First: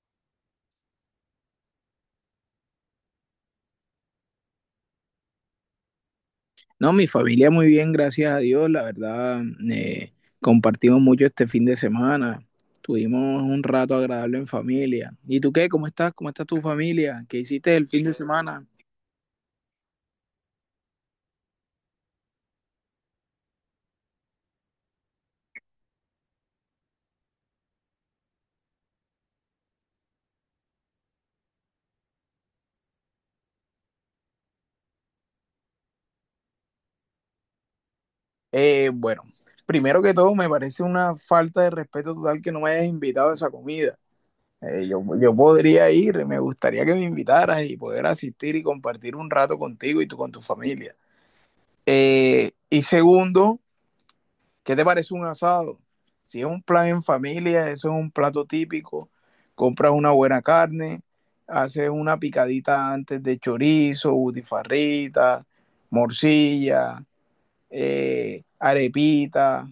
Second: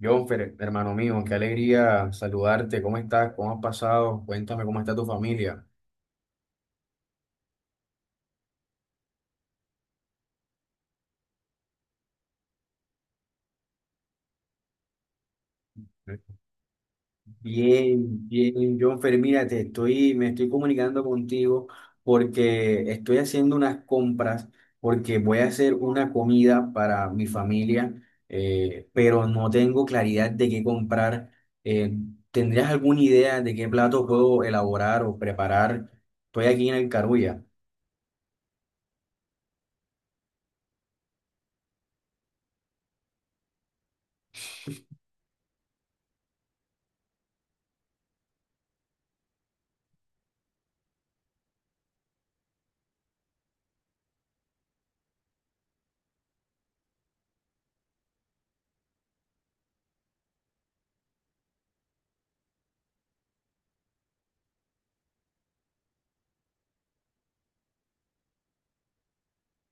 Jonfer, hermano mío, qué alegría saludarte. ¿Cómo estás? ¿Cómo has pasado? Cuéntame cómo está tu familia. No, mi familia muy bien, gracias a Dios. La verdad, eh, compartimos mucho este fin de semana. Tuvimos un rato agradable en familia. ¿Y tú qué? ¿Cómo estás? ¿Cómo está tu familia? ¿Qué hiciste el fin de Bien, semana? bien, Jonfer, mira, me estoy comunicando contigo porque estoy haciendo unas compras, porque voy a hacer una comida para mi familia, pero no tengo claridad de qué comprar. Eh, ¿Tendrías alguna idea de qué plato puedo elaborar o preparar? Estoy aquí en el Carulla. Bueno, primero que todo, me parece una falta de respeto total que no me hayas invitado a esa comida. Yo podría ir, me gustaría que me invitaras y poder asistir y compartir un rato contigo y tú con tu familia. Y segundo, ¿qué te parece un asado? Si es un plan en familia, eso es un plato típico. Compras una buena carne, haces una picadita antes de chorizo, butifarrita, morcilla, arepita.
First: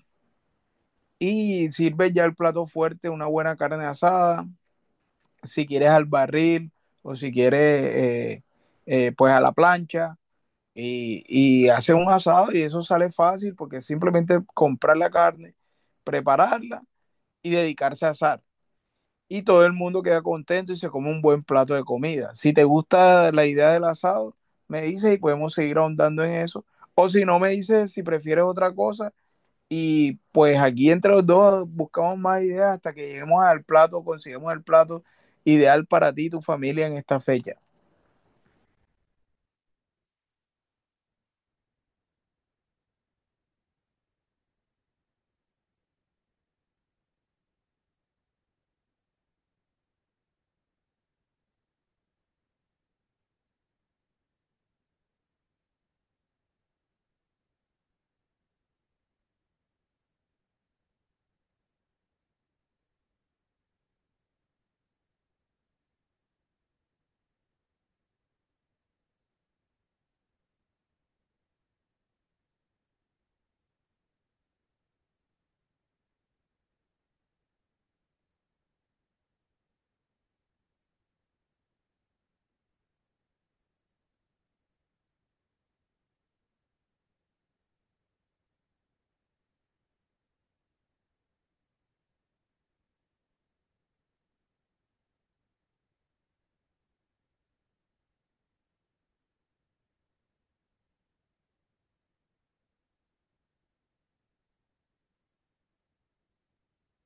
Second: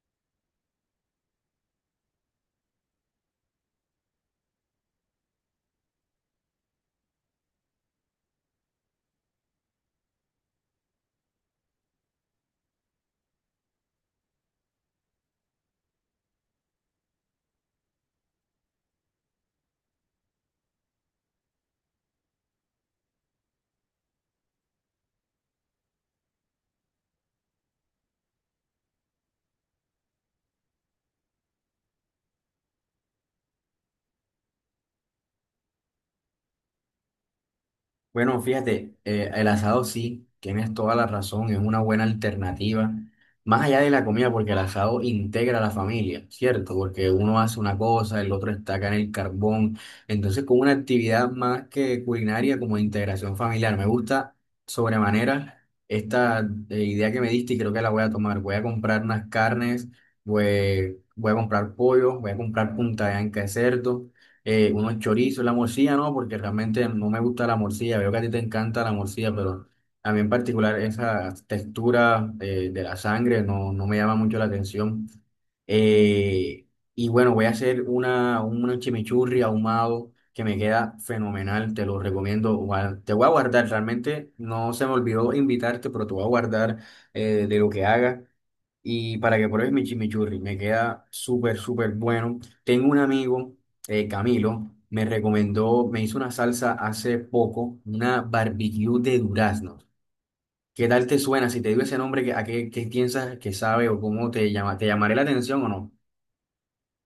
Y sirves ya el plato fuerte, una buena carne asada, si quieres al barril o si quieres pues a la plancha. Y haces un asado y eso sale fácil porque simplemente comprar la carne, prepararla y dedicarse a asar. Y todo el mundo queda contento y se come un buen plato de comida. Si te gusta la idea del asado, me dices y podemos seguir ahondando en eso. O si no, me dices si prefieres otra cosa. Y pues aquí entre los dos buscamos más ideas hasta que lleguemos al plato, consigamos el plato ideal para ti y tu familia en esta fecha. Bueno, fíjate, el asado sí, tienes toda la razón, es una buena alternativa, más allá de la comida, porque el asado integra a la familia, ¿cierto? Porque uno hace una cosa, el otro está acá en el carbón, entonces con una actividad más que culinaria como de integración familiar, me gusta sobremanera esta idea que me diste y creo que la voy a tomar, voy a comprar unas carnes, voy a comprar pollo, voy a comprar punta de anca de cerdo, unos chorizos, la morcilla no, porque realmente no me gusta la morcilla, veo que a ti te encanta la morcilla, pero a mí en particular esa textura, de la sangre no, no me llama mucho la atención. Eh, y bueno, voy a hacer un chimichurri ahumado que me queda fenomenal, te lo recomiendo. Te voy a guardar, realmente no se me olvidó invitarte, pero te voy a guardar, de lo que haga. Y para que pruebes mi chimichurri, me queda súper, súper bueno. Tengo un amigo, Camilo, me recomendó, me hizo una salsa hace poco, una barbecue de duraznos. ¿Qué tal te suena? Si te digo ese nombre, ¿a qué, qué piensas que sabe o cómo te llama? ¿Te llamaré la atención o no?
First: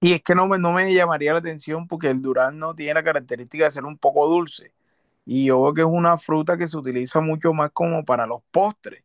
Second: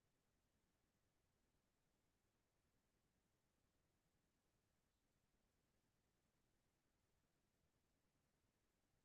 Y es que no me llamaría la atención porque el durazno tiene la característica de ser un poco dulce. Y yo veo que es una fruta que se utiliza mucho más como para los postres.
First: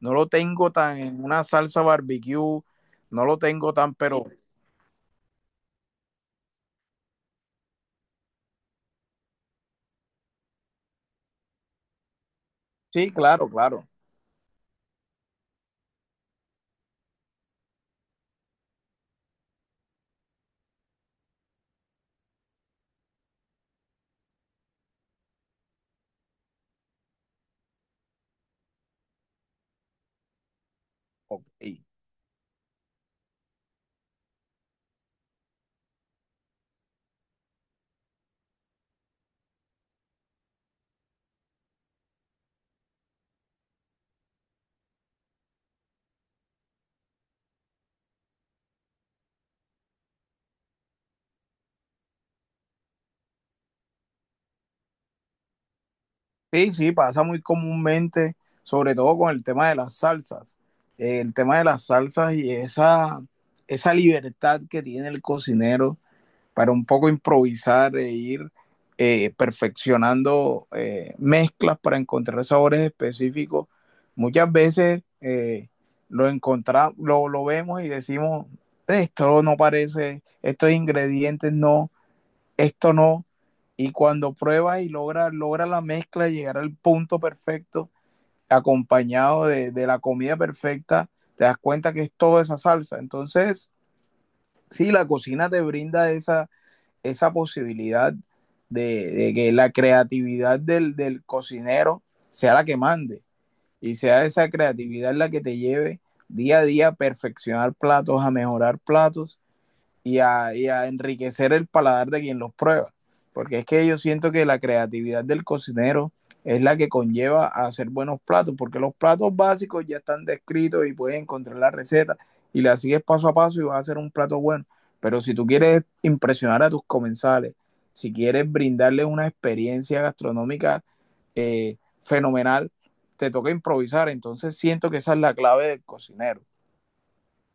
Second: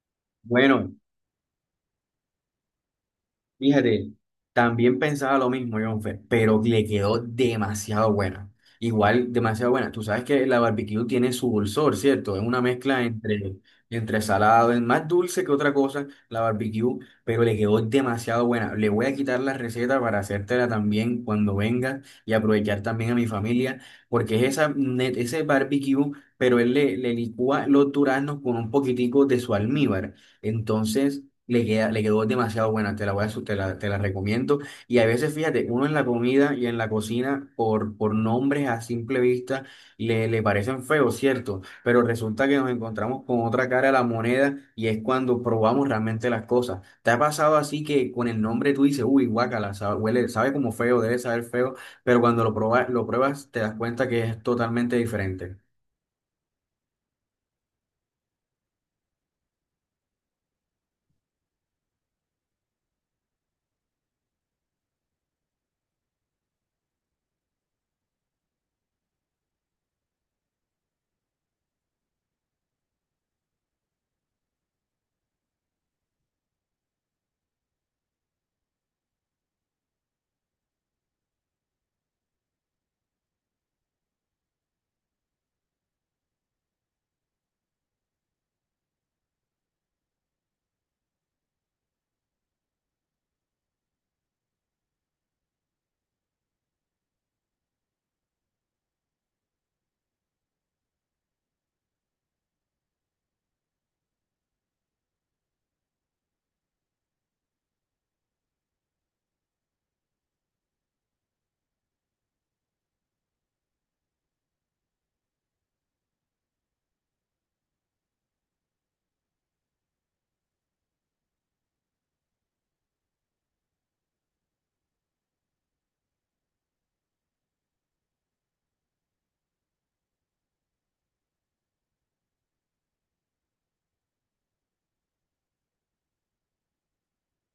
No lo tengo Bueno, tan en una salsa barbecue, no lo tengo tan, fíjate, pero también pensaba lo mismo, Jonfer, pero le quedó demasiado buena. Igual, demasiado buena. Tú sabes que la barbecue tiene su dulzor, ¿cierto? Es una mezcla sí, claro, claro. entre salado, es más dulce que otra cosa, la barbecue, pero le quedó demasiado buena. Le voy a quitar la receta para hacértela también cuando venga y aprovechar también a mi familia, porque es esa, ese barbecue, pero le licúa los duraznos con un poquitico de su almíbar. Entonces Ok. Le quedó demasiado buena, te la voy a, su- te la recomiendo. Y a veces, fíjate, uno en la comida y en la cocina, por nombres a simple vista, le parecen feos, ¿cierto? Pero resulta que nos encontramos con otra cara a la moneda y es cuando probamos realmente las cosas. ¿Te ha pasado así que con el nombre tú dices, uy, guácala, sabe, huele, sabe como feo, debe saber feo, pero cuando lo pruebas te das cuenta que es totalmente diferente? Sí, sí, pasa muy comúnmente, sobre todo con el tema de las salsas. El tema de las salsas y esa libertad que tiene el cocinero para un poco improvisar e ir perfeccionando mezclas para encontrar sabores específicos. Muchas veces encontramos, vemos y decimos, esto no parece, estos ingredientes no, esto no. Y cuando pruebas y logra la mezcla, llegar al punto perfecto, acompañado de la comida perfecta, te das cuenta que es toda esa salsa. Entonces, sí, la cocina te brinda esa posibilidad de que la creatividad del cocinero sea la que mande y sea esa creatividad la que te lleve día a día a perfeccionar platos, a mejorar platos y a enriquecer el paladar de quien los prueba. Porque es que yo siento que la creatividad del cocinero es la que conlleva a hacer buenos platos, porque los platos básicos ya están descritos y puedes encontrar la receta y la sigues paso a paso y vas a hacer un plato bueno. Pero si tú quieres impresionar a tus comensales, si quieres brindarles una experiencia gastronómica fenomenal, te toca improvisar. Entonces siento que esa es la clave del cocinero.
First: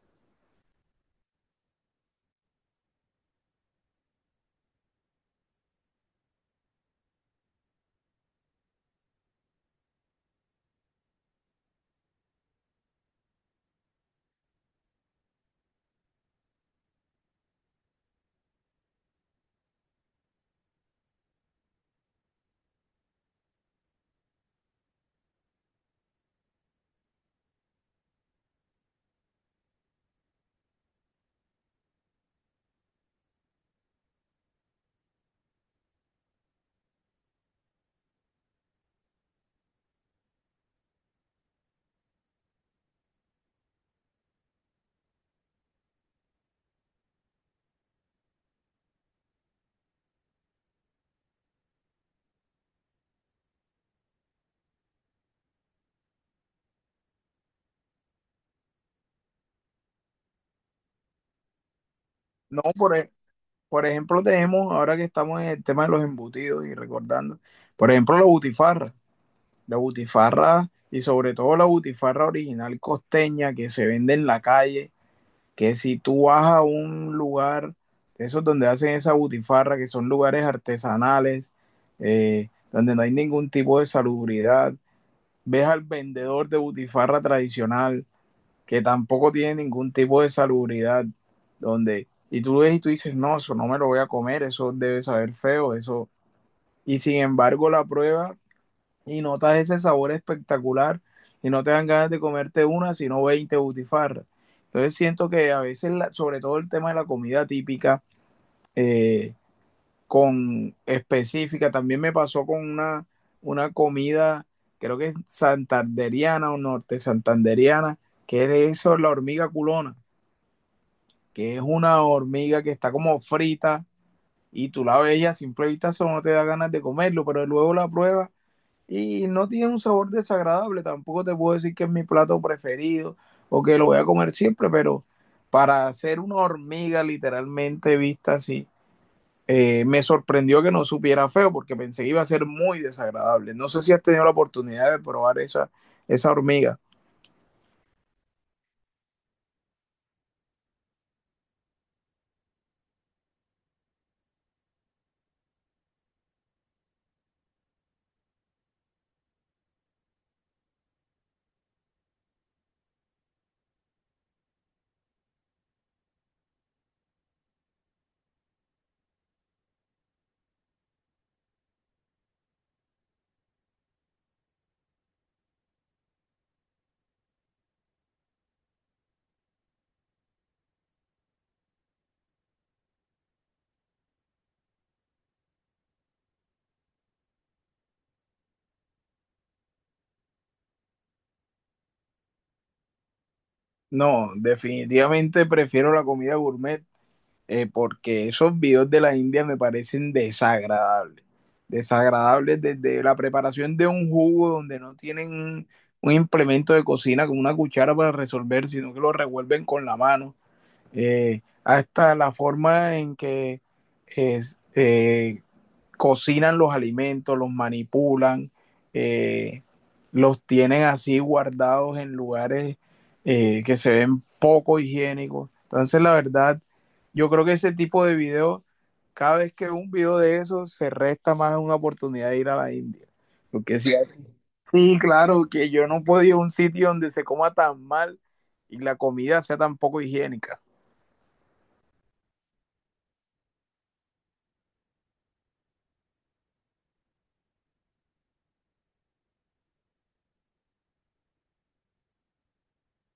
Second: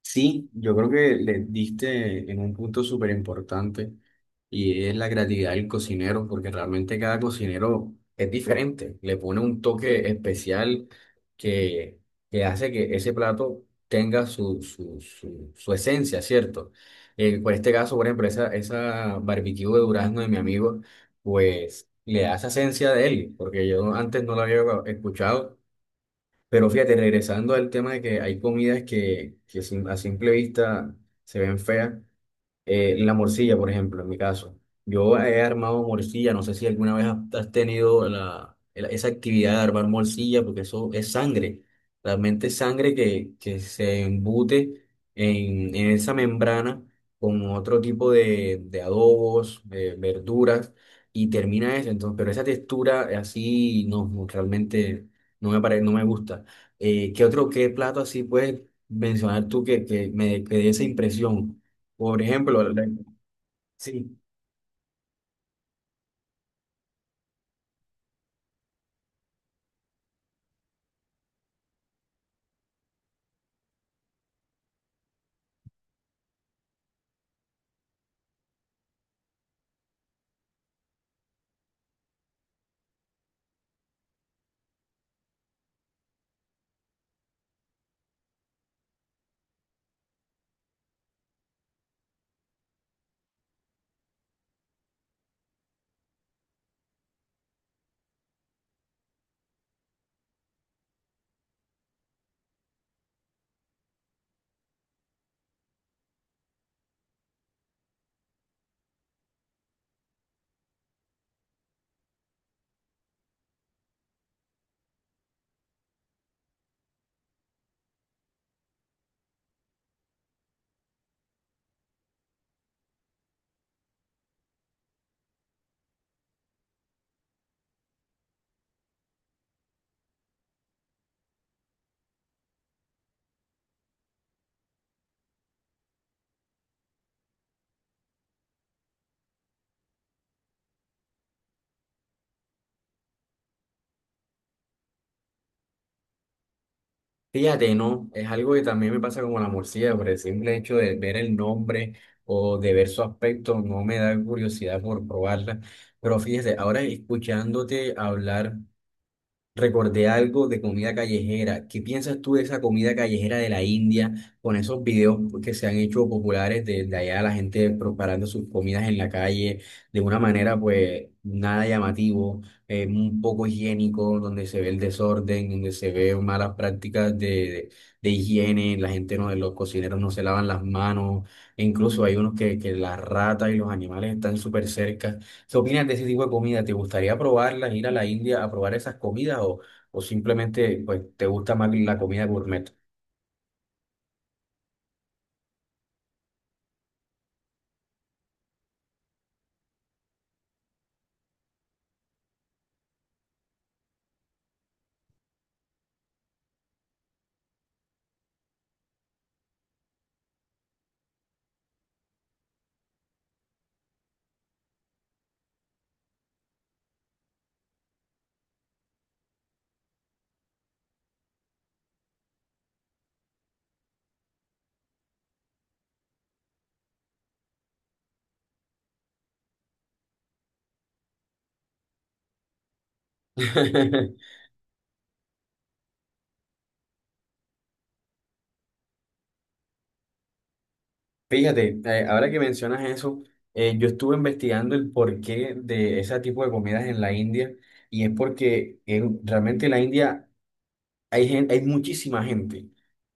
Sí, yo creo que le diste en un punto súper importante y es la creatividad del cocinero, porque realmente cada cocinero es diferente, le pone un toque especial que, que hace que ese plato tenga su esencia, ¿cierto? Por este caso, por ejemplo, esa barbecue de durazno de mi amigo, pues le da esa esencia de él, porque yo antes no lo había escuchado. Pero fíjate, regresando al tema de que hay comidas que a simple vista se ven feas, la morcilla, por ejemplo, en mi caso. Yo he armado morcilla, no sé si alguna vez has tenido esa actividad de armar morcilla, porque eso es sangre, realmente es sangre que se embute en esa membrana con otro tipo de adobos, verduras, y termina eso. Entonces, pero esa textura así no, no, realmente no me gusta. ¿Qué plato así puedes mencionar tú que dé esa impresión? Por No ejemplo, por, el, Por sí, ejemplo, tenemos, ahora que estamos en el tema de los embutidos y recordando, por ejemplo, la butifarra y sobre todo la butifarra original costeña que se vende en la calle, que si tú vas a un lugar, de esos donde hacen esa butifarra, que son lugares artesanales, donde no hay ningún tipo de salubridad, ves al vendedor de butifarra tradicional que tampoco tiene ningún tipo de salubridad, donde, y tú ves y tú dices, no, eso no me lo voy a comer, eso debe saber feo, eso, y sin embargo la prueba y notas ese sabor espectacular y no te dan ganas de comerte una, sino 20 butifarras. Entonces siento que a veces, la, sobre todo el tema de la comida típica, eh, con específica, también me pasó con una comida, creo que es santanderiana o norte santanderiana, que es eso, la hormiga culona, que es una hormiga que está como frita y tú la ves y a simple vista solo no te da ganas de comerlo, pero luego la pruebas y no tiene un sabor desagradable. Tampoco te puedo decir que es mi plato preferido o que lo voy a comer siempre, pero para hacer una hormiga literalmente vista así, me sorprendió que no supiera feo porque pensé que iba a ser muy desagradable. No sé si has tenido la oportunidad de probar esa hormiga. fíjate, ¿no? Es algo que también me pasa como la morcilla, por el simple hecho de ver el nombre o de ver su aspecto, no me da curiosidad por probarla. Pero fíjate, ahora escuchándote hablar recordé algo de comida callejera. ¿Qué piensas tú de esa comida callejera de la India con esos videos que se han hecho populares de allá, la gente preparando sus comidas en la calle de una manera pues nada llamativo, un poco higiénico, donde se ve el desorden, donde se ve malas prácticas de higiene, la gente no, los cocineros no se lavan las manos, e incluso hay unos que las ratas y los animales están súper cerca. ¿Qué opinas de ese tipo de comida? ¿Te gustaría probarlas, ir a la India a probar esas comidas o simplemente pues, te gusta más la comida gourmet? No, definitivamente prefiero la comida gourmet porque esos videos de la India me parecen desagradables. Desagradables desde la preparación de un jugo donde no tienen un implemento de cocina como una cuchara para resolver, sino que lo revuelven con la mano. Hasta la forma en que es, eh, cocinan los alimentos, los manipulan, eh, los tienen así guardados en lugares que se ven poco higiénicos. Entonces, la verdad, yo creo que ese tipo de video, cada vez que un video de eso, se resta más una oportunidad de ir a la India. Porque sí, sí claro, que yo no puedo ir a un sitio donde se coma tan mal y la comida sea tan poco higiénica. Fíjate, ahora que mencionas eso, yo estuve investigando el porqué de ese tipo de comidas en la India y es porque realmente la India hay gente, hay muchísima gente.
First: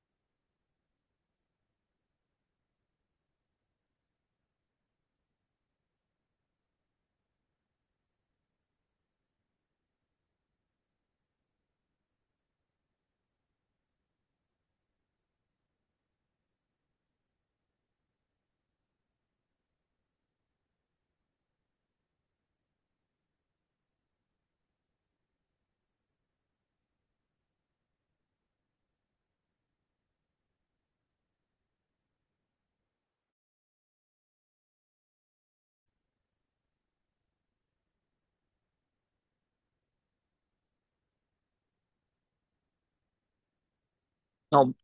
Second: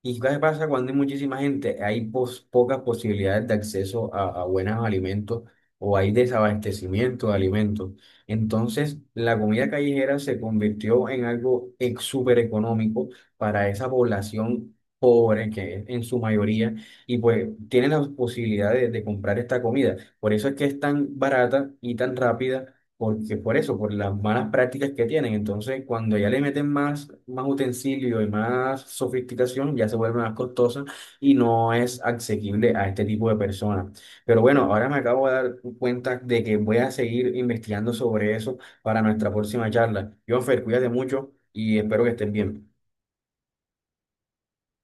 ¿Y qué pasa cuando hay muchísima gente? Hay pocas posibilidades de acceso a buenos alimentos o hay desabastecimiento de alimentos. Entonces, la comida callejera se convirtió en algo súper económico para esa población pobre que es en su mayoría y pues tienen las posibilidades de comprar esta comida. Por eso es que es tan barata y tan rápida porque por eso, por las malas prácticas que tienen. Entonces, cuando ya le meten más utensilio y más sofisticación, ya se vuelve más costosa y no es asequible a este tipo de personas. Pero bueno, ahora me acabo de dar cuenta de que voy a seguir investigando sobre eso para nuestra próxima charla. Jonfer, cuídate mucho y espero que estés bien. No, no